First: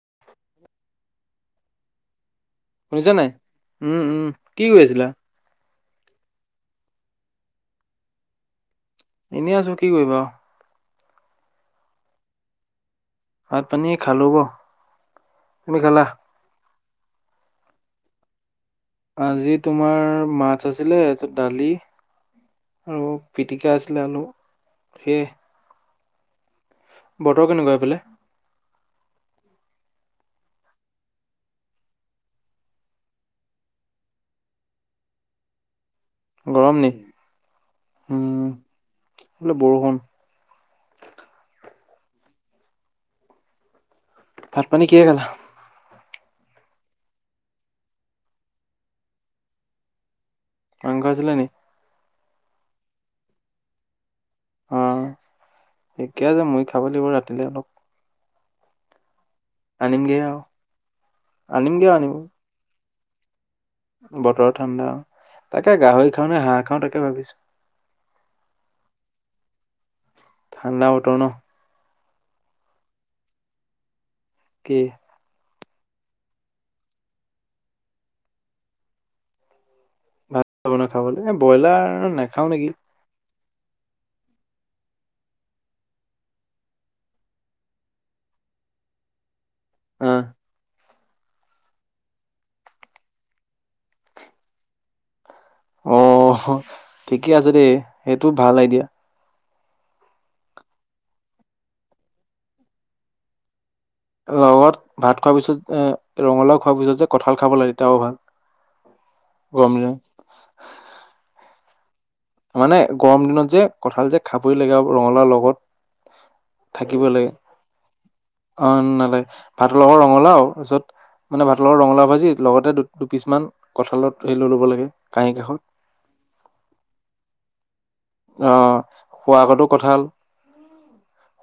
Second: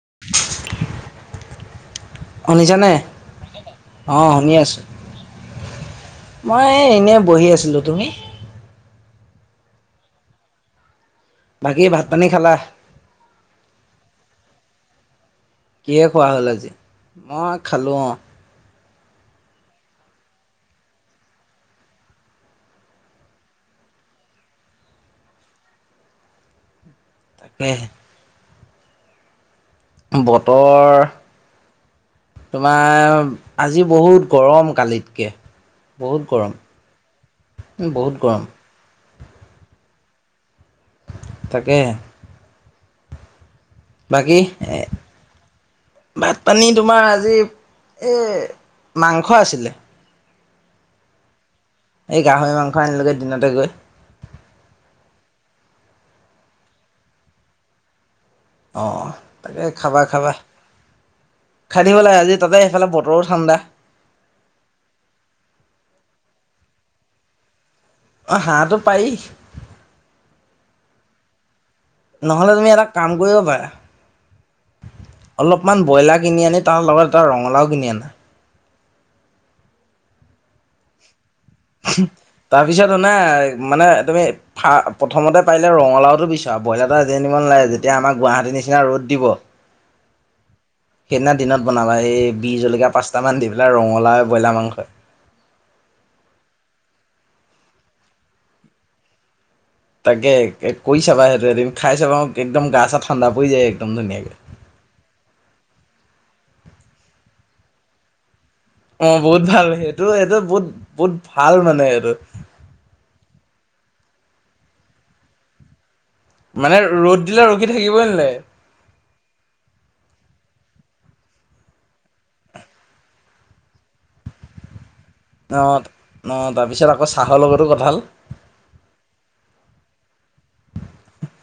[inaudible] অ 'শুনিছানে? শুনিছা নাই? উম, উম, অ', শুনি কি আছো কৰি আছিলা? মই এই এনে বহি আছিলো তুমি? এনেই আছো কি কৰিবা আৰু বাকি ভাত -পানী খালা? ভাত -পানী খালো তুমি খালা? কিহে খোৱা হ'ল আজি? মই খালোঁ অহ আজি তোমাৰ মাছ আছিলে তাৰ পাছত দালি, আৰু পিটিকা আছিলে আলু সেয়ে। বতৰ তাকে কেনেকুৱা সেইফালে? বতৰ তোমাৰ আজি বহুত গৰম কালিতকে। বহুত গৰম- বহুত গৰম। উম, এইফালে বৰষুণ। তাকে। বাকী ভাত এ? পানী কিহে খালা? ভাত- পানী তোমাৰ আজি এই মাংস আছিলে। মাংস আছিলে নি? এই গাহৰি -মাংস আনিলোগে দিনতে গৈ। অহ, থিকে আছে মই খাব লাগিব ৰাতিলে অলপ। অহ, তাকে খাবা আনিমগে -খাবা আৰু খাই আনিমগে আৰু থাকিব আনিব লাগে। আজি তাতে সেইফালে ব তৰ ঠাণ্ডা। বতৰ ঠাণ্ডা তাকে গাহৰি খাও, নে হাঁহ খাও তাকে ভাবিছো। অহ, হাঁহটো পাৰি। [unintelligible] নহ'লে তুমি এটা কাম কৰিব পাৰা কি? অলপমান ব্ৰইলাৰ কিনি আনি তাৰ লগত এটা ৰঙালাও কিনি আনা। ভাত বনাই খাবলৈ এ ব্ৰইলাৰ [unintelligible] নাখাও নেকি? তাৰপিছত অনা মানে তুমি ফা প্ৰথমতে পাৰিলে ৰঙালাওটো বিচাৰা ব্ৰইলাৰটা আজি আনিব নালাগে যেতিয়া আমাৰ গুৱাহাটী নিচিনা ৰ'দ দিব আহ সেইদিনা দিনত বনাবা এই বি জলকীয়া পাঁচটামান দি পেলাই ৰঙালা ব্ৰইলাৰ মাংসই। অ ঠিকেই আছে দেই সেইটো ভাল আইডিয়া। তাকে কৈ চাবা সেইটো এদিন খাই চাবা একদম গা চা ঠাণ্ডা পৰি যায়। একদম ধুনীয়াকে। লগত ভাত খোৱাৰ পিছত এ ৰঙালাও খোৱাৰ পিছত যে কঁঠাল খাব লাগে তেতিয়া আও ভাল। [unintelligible] অ বহুত ভাল গৰম দিনত সেইটো এইটো বহুত বহুত ভাল মানে এইটো মানে গৰম দিনত যে কঁঠাল যে খাবৰি লগা ৰঙালাও লগত। [unintelligible] মানে থাকিব ৰ'দ লাগে দিলে ৰখি থাকিবই নালাগে। অ নালাগে ভাতৰ লগত ৰঙালাও। তাৰপিছত মানে ভাত লগৰ ৰঙালাও ভাজি লগতে দুপিচ মান কঁঠালৰ সেই লৈ ল'ব লাগে। কাঁহী কাষত অঁ অ তাৰপিছত আকৌ চাহৰ লগতো কঁঠাল। আহ শুবা আগতো কঁঠাল।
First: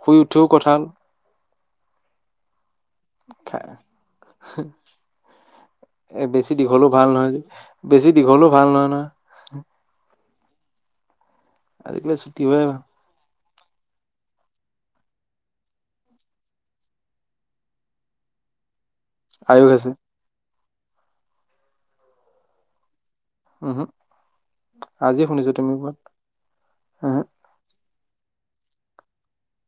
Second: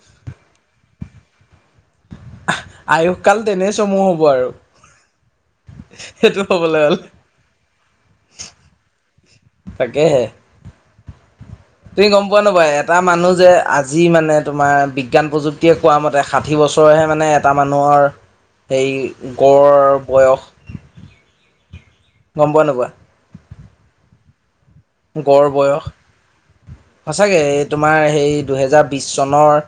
শুই উঠিও কঁঠাল। আয়ুসকাল তেনে চমু হব আৰু। এ সেইটো বেছি হ'বলৈ দীঘলেও ভাল হ'লে নহয় যে বেছি দীঘলোও ভাল নহয় নহয়। [unintelligible] তাকে হে। তুমি আজিকালি গম পোৱা ছুটি নে নোপোৱা হয় এটা মানুহ যে আজি মানে তোমাৰ বিজ্ঞান প্ৰযুক্তিয়ে কোৱা মতে ষাঠি বছৰহে মানে এটা মানুহৰ সেই আয়ুস গড়ৰ আছে বয়স। গম পোৱা নোপোৱা। উহু আজি গড় শুনিছো তুমি বয়স কোৱা উম সঁচাকে তোমাৰ হেই দুহেজাৰ বিছ চনৰ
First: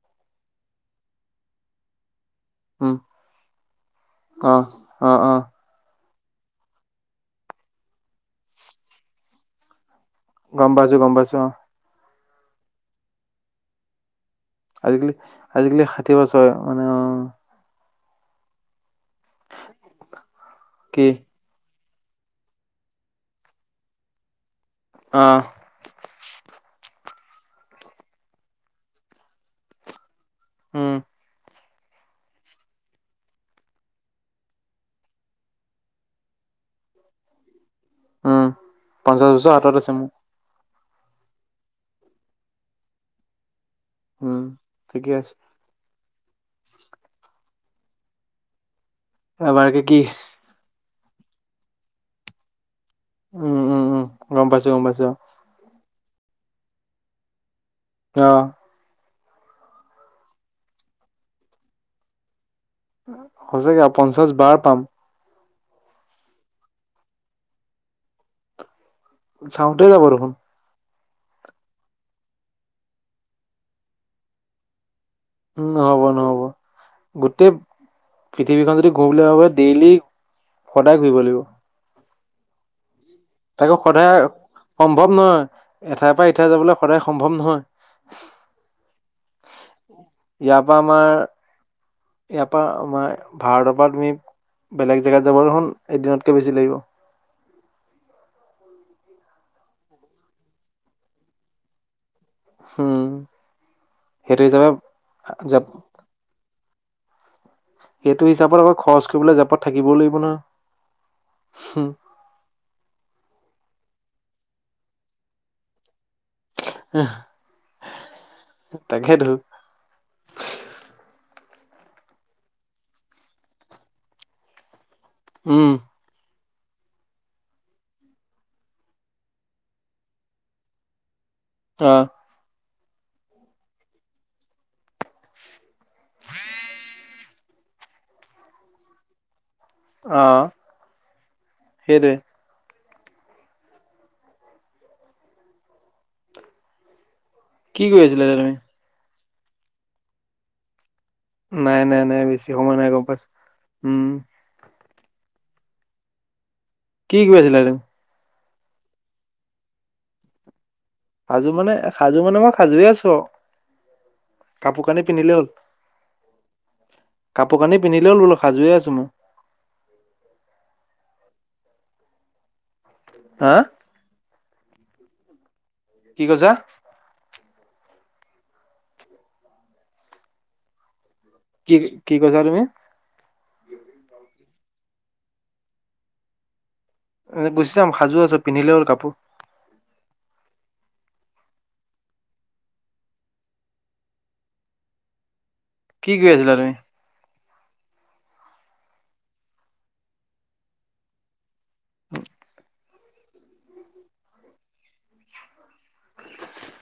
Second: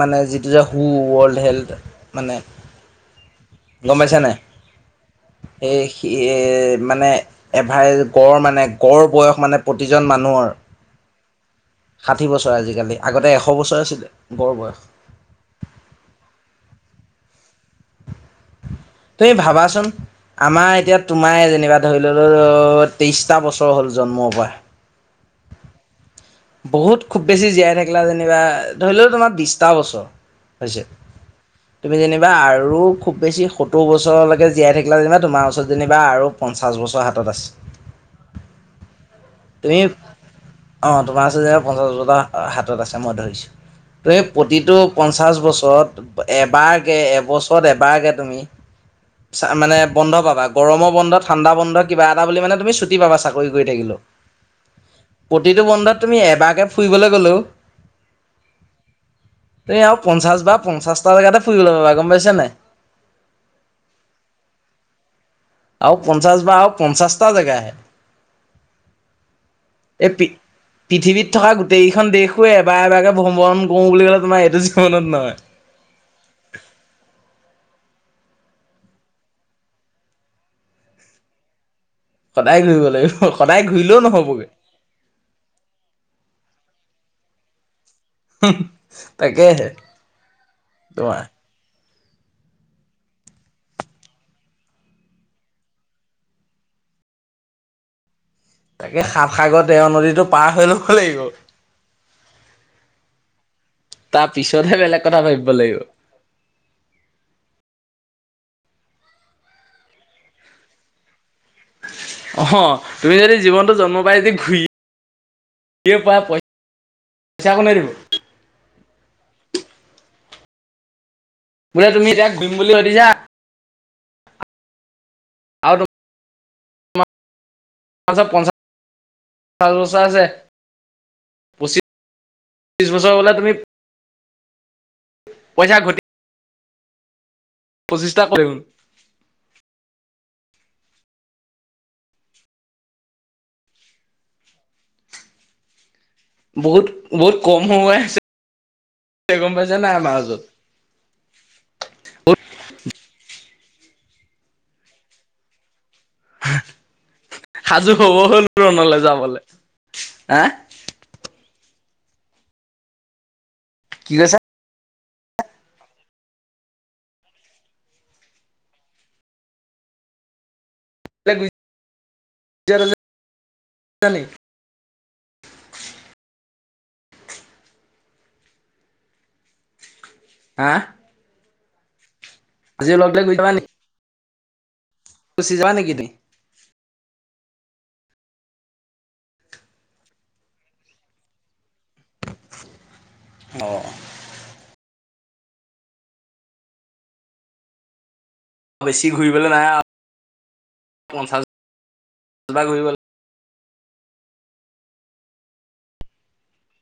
মানে যিটো যে হু ৱৰ্ল্ড হেল্থ। মানে উম গম পাইছানে অ অ অ সেই মানে এভাই গড় মানে গড় বয়স মানে প্ৰতি গম পাইছো গম পাইছো অ। ষাঠি বছৰ আজিকালি আগতে এশ বছৰ আছিলে। গড় বয়স আজিকালি আজিকালি ষাঠি বছৰ মানে অ। তুমি ভাবাচোন আমাৰ এতিয়া কি তোমাৰে যেনিবা ধৰি লল তেইশটা বছৰ হ'ল জন্মৰ পৰা। অঁ বহুত খুব বেছি জীয়াই থাকিলা যেনিবা ধৰি লও তোমাৰ বিছটা বছৰ। হৈছে। উম তুমি যেনিবা আৰু খুব বেছি সত্তৰ বছৰলৈকে জীয়াই থাকিলা যেনিবা তোমাৰ ওচৰত যেনিবা আৰু পঞ্চাছ বছৰ হাতত আছে উম পঞ্চাছ বছৰ হাতত আছে উম [unintelligible] অঁ তোমাৰ ওচৰত যে পঞ্চাছবছৰটা হাতত আছে মই ধৰিছোঁ ত এই উম প্ৰতিটো ঠিকে আছে পঞ্চাশ বছৰত এবাৰ গে এবছৰত এবাৰ কে তুমি মানে এবাৰকে কি বন্ধ পাবা গৰমৰ বন্ধ, ঠাণ্ডা বন্ধ কিবাএটা এটা বুলি মানে তুমি ছুটি পাবা চাকৰি উম কৰি উম থাকিলোঁ উম গম পাইছো গম পাইছো তুমি এবাকে ফুৰিবলৈ গ'লো অ তুমি আৰু পঞ্চাশ বা পঞ্চাশটা জেগাতে ফুৰিবলে পাবা গম পাইছা নাই সচাকে পঞ্চাশ বাৰ পাম আৰু পঞ্চাশ বা আৰু পঞ্চাছটা জেগা হে চাওঁতে যাব দেখোন পৃথিৱীত থকা গোটেইকেইখন দেশো এবাৰ এবাৰে ভ্ৰমণ কৰো বুলি ক'লে তোমাৰ এইটো জীৱনত নহয়। উম নহব নহব গোটেই পৃথিৱীখন যদি ঘূৰোবুলি ভাবে ডেইলি সদায় ঘূৰিব লাগিব সদায় ঘূৰিব লাগিব সদায় তাকো ঘূৰিলেও সদায় নহ'বগৈ সম্ভৱ নহয় এঠাইৰ পৰা এঠাই যাবলৈ সদায় সম্ভৱ নহয় তাকেহে তোমাৰ ইয়াৰপা আমাৰ ভাৰতৰ পৰা তুমি বেলেগ জেগাত যাব দেখোন এদিনতকে বেছি লাগিব তাকে সাতসাগৰ তেৰ নদীতটো পাৰ হৈ লব লাগিব উম তাৰ সেইটো হিচাপে পিছতহে বেলেগ কথা ভাবিব জাপ লাগিব সেইটো হিচাপত আকৌ খৰচ কৰিবলৈ জেপত থাকিবও লাগিব নহয় অ তুমি যদি জীৱনটো জন্ম পাই যদি ঘূৰিয়ে ফুৰা তাকেতো বোলে তুমি যাক দিম বুলি সুধিছা উম আৰু তোমাৰ পঞ্চাছ বছৰ আছে অ বিশ বছৰ হলে তুমি পইচা ঘ পঁচিছটা কৰিব অহ সেইটোৱে বহুত বহুত কম কি সময় কৰি আছে আছিলা এতিয়া তুমি গম পাইছা নাই আমা ওচৰত নাই নাই নাই বহুত বেছি সময় নাই গম পাইছো উম কি কৰি আছিলা তুমি সাজু হব হল ৰণলে যাবলে হা সাজু মানে সাজু মানে মই সাজুৱে আছো আৱ কি কৈছা কাপোৰ কানি পিন্ধিলে হ'ল কাপোৰ কানি পিন্ধিলে হ'ল বোলো সাজুৱে আছো মই হা [unintelligible] কি কৈছা হা কি কৈছা তুমি আজিও অলপ যাবা নেকি গুচিযোৱা নেকি তুমি এ গুচি যাম সাজু আছো পিন্ধিলে হ'ল কাপোৰ অঁ কি কৰি আছিলা তুমি? বেছি ঘূৰিবলে নাই আৰু পঞ্চাছবাৰ ঘূৰিবলে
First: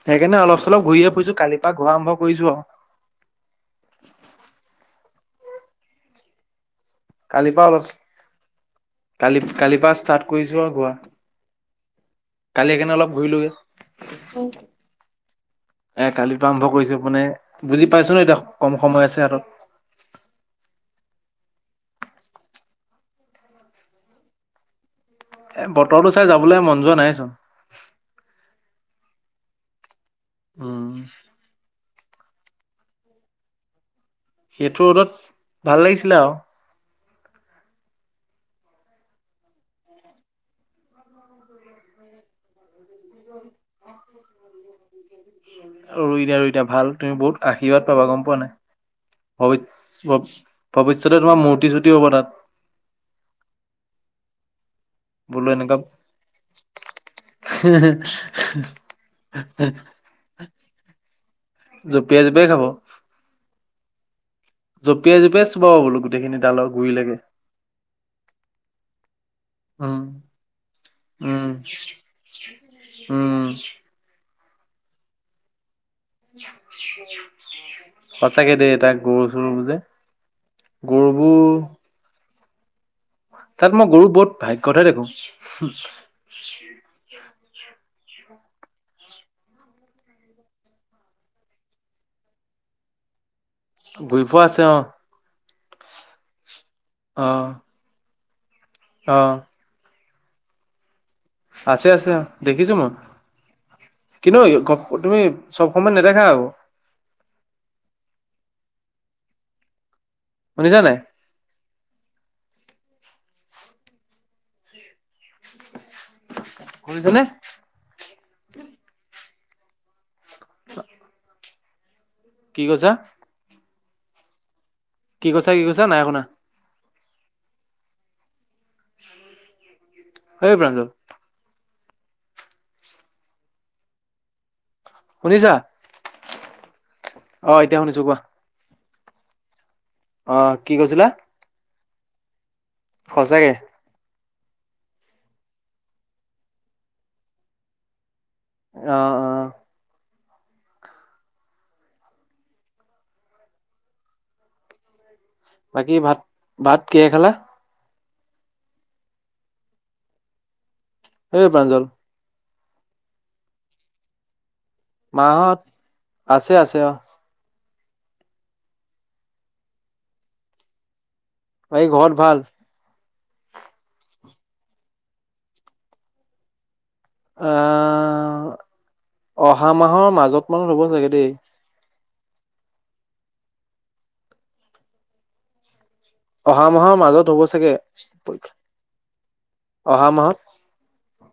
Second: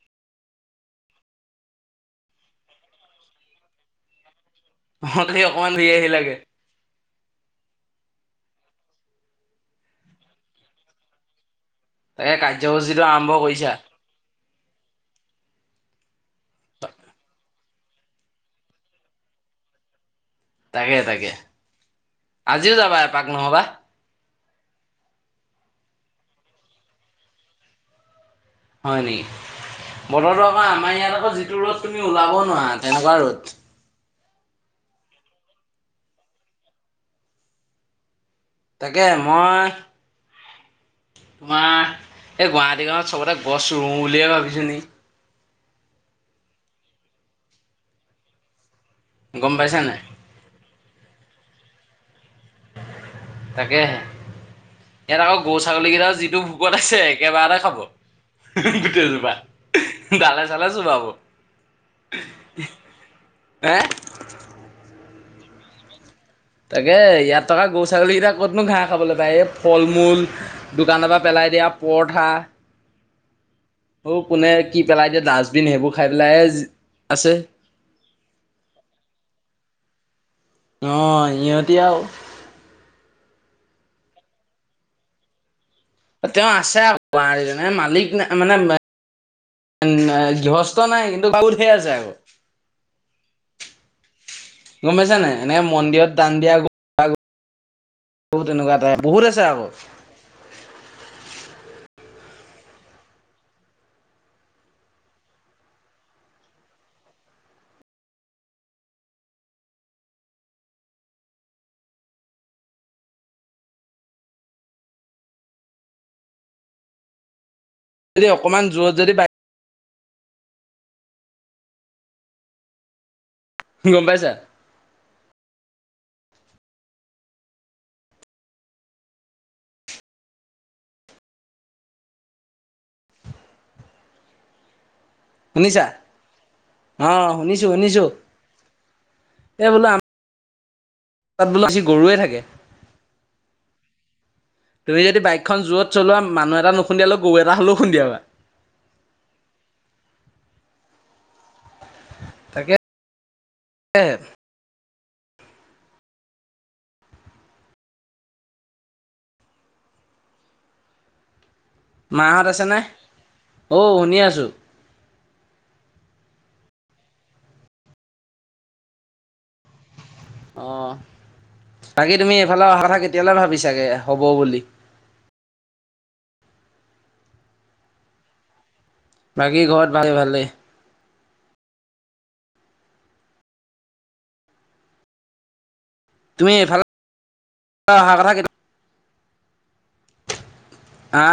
সেইকাৰণে অলপ চলপ ঘূৰিয়ে ফুৰিছো কালিৰ পৰা ঘূৰা আৰম্ভ কৰিছো আৰু অহঁ সেই অকমান ধুৰি আহিল লাগে কালিৰ পৰা অলপ কালি কালিৰ পৰা ষ্টাৰ্ট কৰিছো আৰু ঘোৱা তাকে কালি সেই কাৰণে কাৰ্যসূচীটো অলপ আৰম্ভ ঘূৰিলোগে কৰিছা এ কালিৰ পৰা আৰম্ভ কৰিছো মানে বুজি পাইছো ন এতিয়া কম সময় আছে হাতত তাকে তাকে আজিও যাবা এপাক নহবা এ বততো চাই যাবলৈ মন যোৱা নাইচোন হয় নেকি বতৰটো আকৌ উম আমাৰ ইয়াত আকৌ যিটো ৰ'দ তুমি ওলাব নোৱাৰা তেনেকুৱা ৰ'দ সেইটো ৰদত ভাল লাগিছিলে আৰু তাকে মই তোমাৰ এই গুৱাহাটী গাঁৱত সবতে গছ ৰুওঁ বুলিয়ে ভাবিছো নি ৰুই দিয়া ৰুই দিয়া ভাল তুমি বহুত আশীৰ্বাদ পাবা গম পোৱা নাই গম পাইছা নাই ভৱি ভৱিষ্যতে তোমাৰ মূৰ্তি চূৰ্তি হ'ব তাত তাকে ইয়াত আকৌ বোলো গৰু এনেকুৱা ছাগলীকেইটা যিটো ভোকত আছে একেবাৰতে খাব গোটেইজোপা ডালে চালে ছোবাব জঁপিয়াই জঁপিয়াই খাব হে জঁপিয়াই জঁপিয়াই চোবাব বোলো। গোটেইখিনি ডালৰ তাকে গুৰিলৈকে ইয়াত থকা গৰু ছাগলী কেইটা ক'তনো ঘাঁহ খাবলৈ পায় এই ফল উম মূল দোকানৰ পৰা পেলাই। উম দিয়া পৰঠা উম অ কোনে কি পেলাই দিয়ে ডাষ্টবিন সেইবোৰ খাই পেলাই আছে সঁচাকে দেই তাক গৰু চৰু বোৰ যে অ গৰুবোৰ সিহঁতি আৰু তাত মই গৰু বহুত ভাগ্যতহে দেখো। তেওঁ আছে আৰু গুৱ মালিক ন মানে গৃহস্থ নাই কিন্তু গোৱাল ধেই আছে আকৌ ঘুৰি ফুৰা আছে অ এনে মন্দিৰত দান দিয়া গ'ল অ তেনেকুৱা এটাই অ বহুত আছে আকৌ। আছে আছে অ দেখিছো মই কিন্তু তুমি চব সময় নেদেখা আক শুনিছা নাই কৰিছেনে যদি অকণমান জোৰত যদি বাই [inaudible] কি কৈছা গম পাইছা কি কৈছা কি কৈছা নাই শুনা অই পাঞ্জল শুনিছা অ শুনিছো শুনিছো এই বোলো আমাৰ অ কি কৈছিলা। তাত বোলো বেছি গৰুৱে থাকে। সঁচাকে। তুমি যদি বাইকখন যোৱত চলোৱা মানুহ এটা নুখুন্দিয়ালে গৰু এটা হ'লেও খুন্দিয়াবা। অ অ তাকে বাকী ভাত ভাত কিহে খালা। অই পাঞ্জল ছানে অ শুনি আছো। মাহত আছে আছে অ। অ ঘৰত বাকী তুমি ভাল এইফালে অহা কথা কেতি। তিয়ালৈ ভাবি চাগে হ'ব বুলি। আ বাকী অহা ঘৰত ভালে মাহৰ ভালেই মাজত মানত হ'ব চাগে দেই। তুমি অহা এইফালে মাহৰ মাজত হ'ব চাগে অহা কথা কেতিয়া অহা মাহত। হা।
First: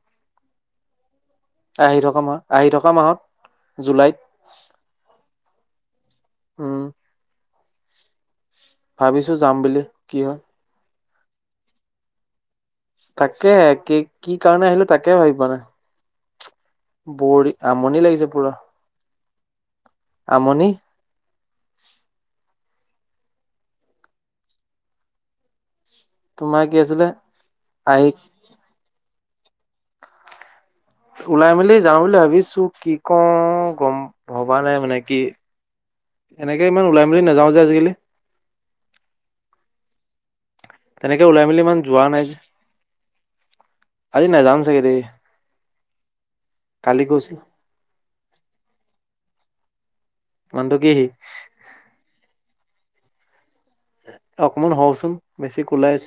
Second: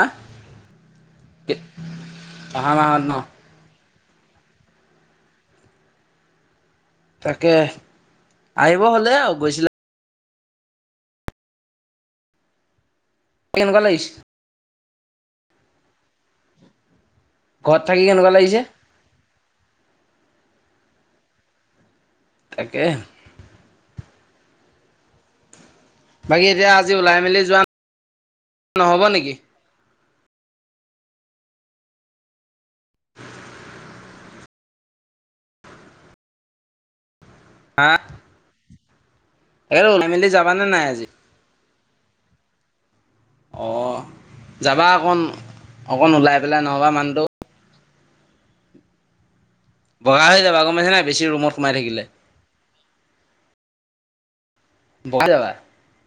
আহি থকা মাহ আহি অহা থকা ন মাহত জুলাইত। উম। কে আহিব হ'লে ভাবিছো আৰু যাম গৈছিলা। বুলি কি হয়। তাকে কেনেকুৱা কি লাগিছে কি কাৰণে আহিলো তাকে ভাবি পোৱা নাই। বৰি ঘৰত আমনি থাকি লাগিছে কেনেকুৱা পুৰা। আমনি। তাকে। বাকী তোমাৰ এতিয়া কি আজি আছিলে ওলাই মেলি যোৱা আহি নহ'ব নেকি। ওলাই মেলি যাওঁ বুলি ভাবিছো কি কওঁ গম ভবা নাই মানে কি। এনেকে ইমান ওলাই মেলি নাযাও যে আজিকালি। এ উলাই মেলি যা। তেনেকে ওলাই মেলি ইমান যোৱা নাই। অ আজি নাযাম চাগে যাবা দেই অকণ অকণ ওলাই পেলাই নহবা কালি মানুহটো। গৈছো বগা হৈ যাবা গম মানুহটো পাইছে কি সি নাই বেছি ৰুমত সোমাই থাকিলে। অকমান হওচোন বগা যাবা বেছি কোওলাই আছ।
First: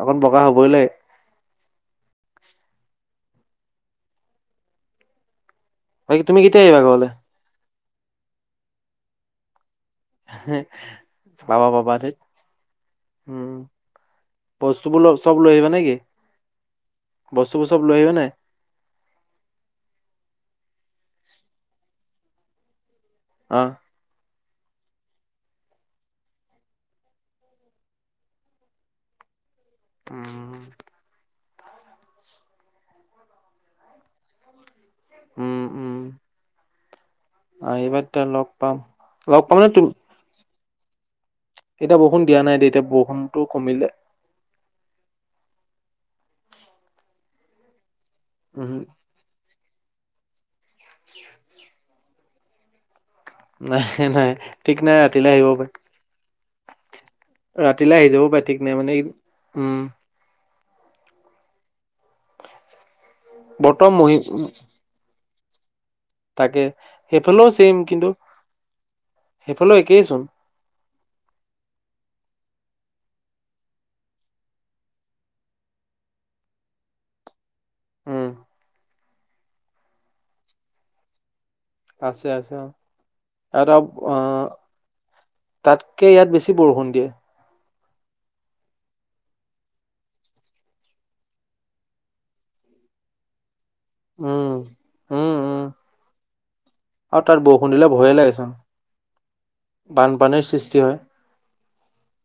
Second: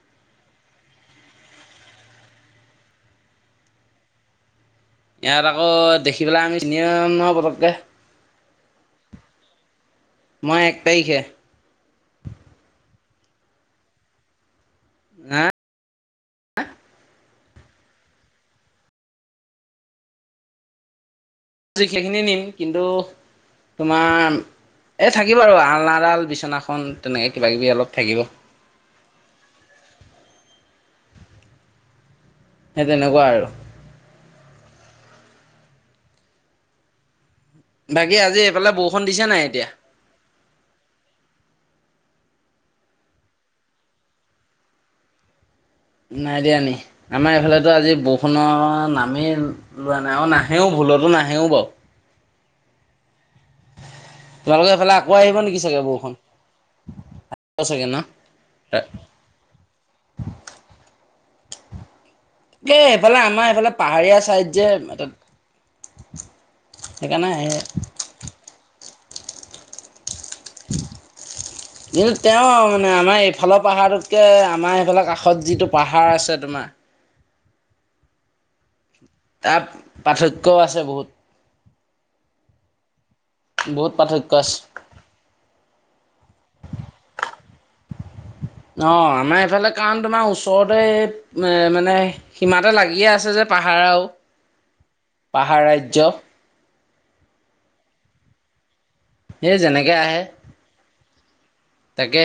অকণ বগা হ'বইলা। ইয়াত আকৌ বাকী দেখি তুমি পেলাই আমি কেতিয়া চিনি আহিবা ঘৰলে নাপাম নহয় পতককে। মই এক তাৰিখে [inaudible] পাবা পাবা থেত উম বস্তুবোৰ ল চব হা লৈ আহিবা নেকি। বস্তুবোৰ চব লৈ আহিব নাই। জি সেইখিনি নিম কিন্তু অ তোমাৰ। এই থাকিব আৰু আলনাডাল বিচনাখন তেনেকে কিবা কিবি অলপ থাকিব। উম। সে তেনেকুৱা আৰু। উম উম। আহিবা বাকী তেতিয়া আজি লগ এইফালে পাম বৰষুণ দিছে নাই লগ পাম এতিয়া নে তোৰ। এতিয়া বৰষুণ দিয়া নাই তেতিয়া বৰষুণটো কমিলে। নাই দিয়া নি আমাৰ এইফালেতো আজি বৰষুণৰ উম নামেই লোৱা নাই অ না। হেও ভুলতো নাহেওঁ বাও। নাই নাই তোমালোকৰ ঠিক এইফালে নাই আকৌ ৰাতিলৈ আহিব নেকি পাৰে। চাগে বৰষুণ চাগে ন ৰাতিলৈ আহি যাবও পাৰে ঠিক নাই মানে উম। এ এফালে আমাৰ এইফালে বতৰ মহি পাহাৰীয়া ছাইড যে এ। তাকে সেইফালেও চেইম কিন্তু সেইফালেও একেই চোন। [unintelligible] কিন্তু তেওঁ মানে আমাৰ এইফালৰ পাহাৰটোতকে আমাৰ সফালৰ কাষত যিটো পাহাৰ আছে তোমা। বাহ। উম। তাৰ পাৰ্থক্যও আছে বহুত। আছে আছে অ এদ বহুত আ। পাৰ্থক্য আছে তাতকে ইয়াত বেছি বৰষুণ দিয়ে। অঁ আমাৰ এইফালে কাৰণ তোমাৰ ওচৰতে মানে সীমাতে লাগিয়ে আছে যে। পাহাৰাও উম, উম, পাহাৰ উম ৰাজ্য। আৰু তাত বৰষুণ দিলে ভয়ে লাগেচোন সেই বানপানীৰ সৃষ্টি হয়। তাকে।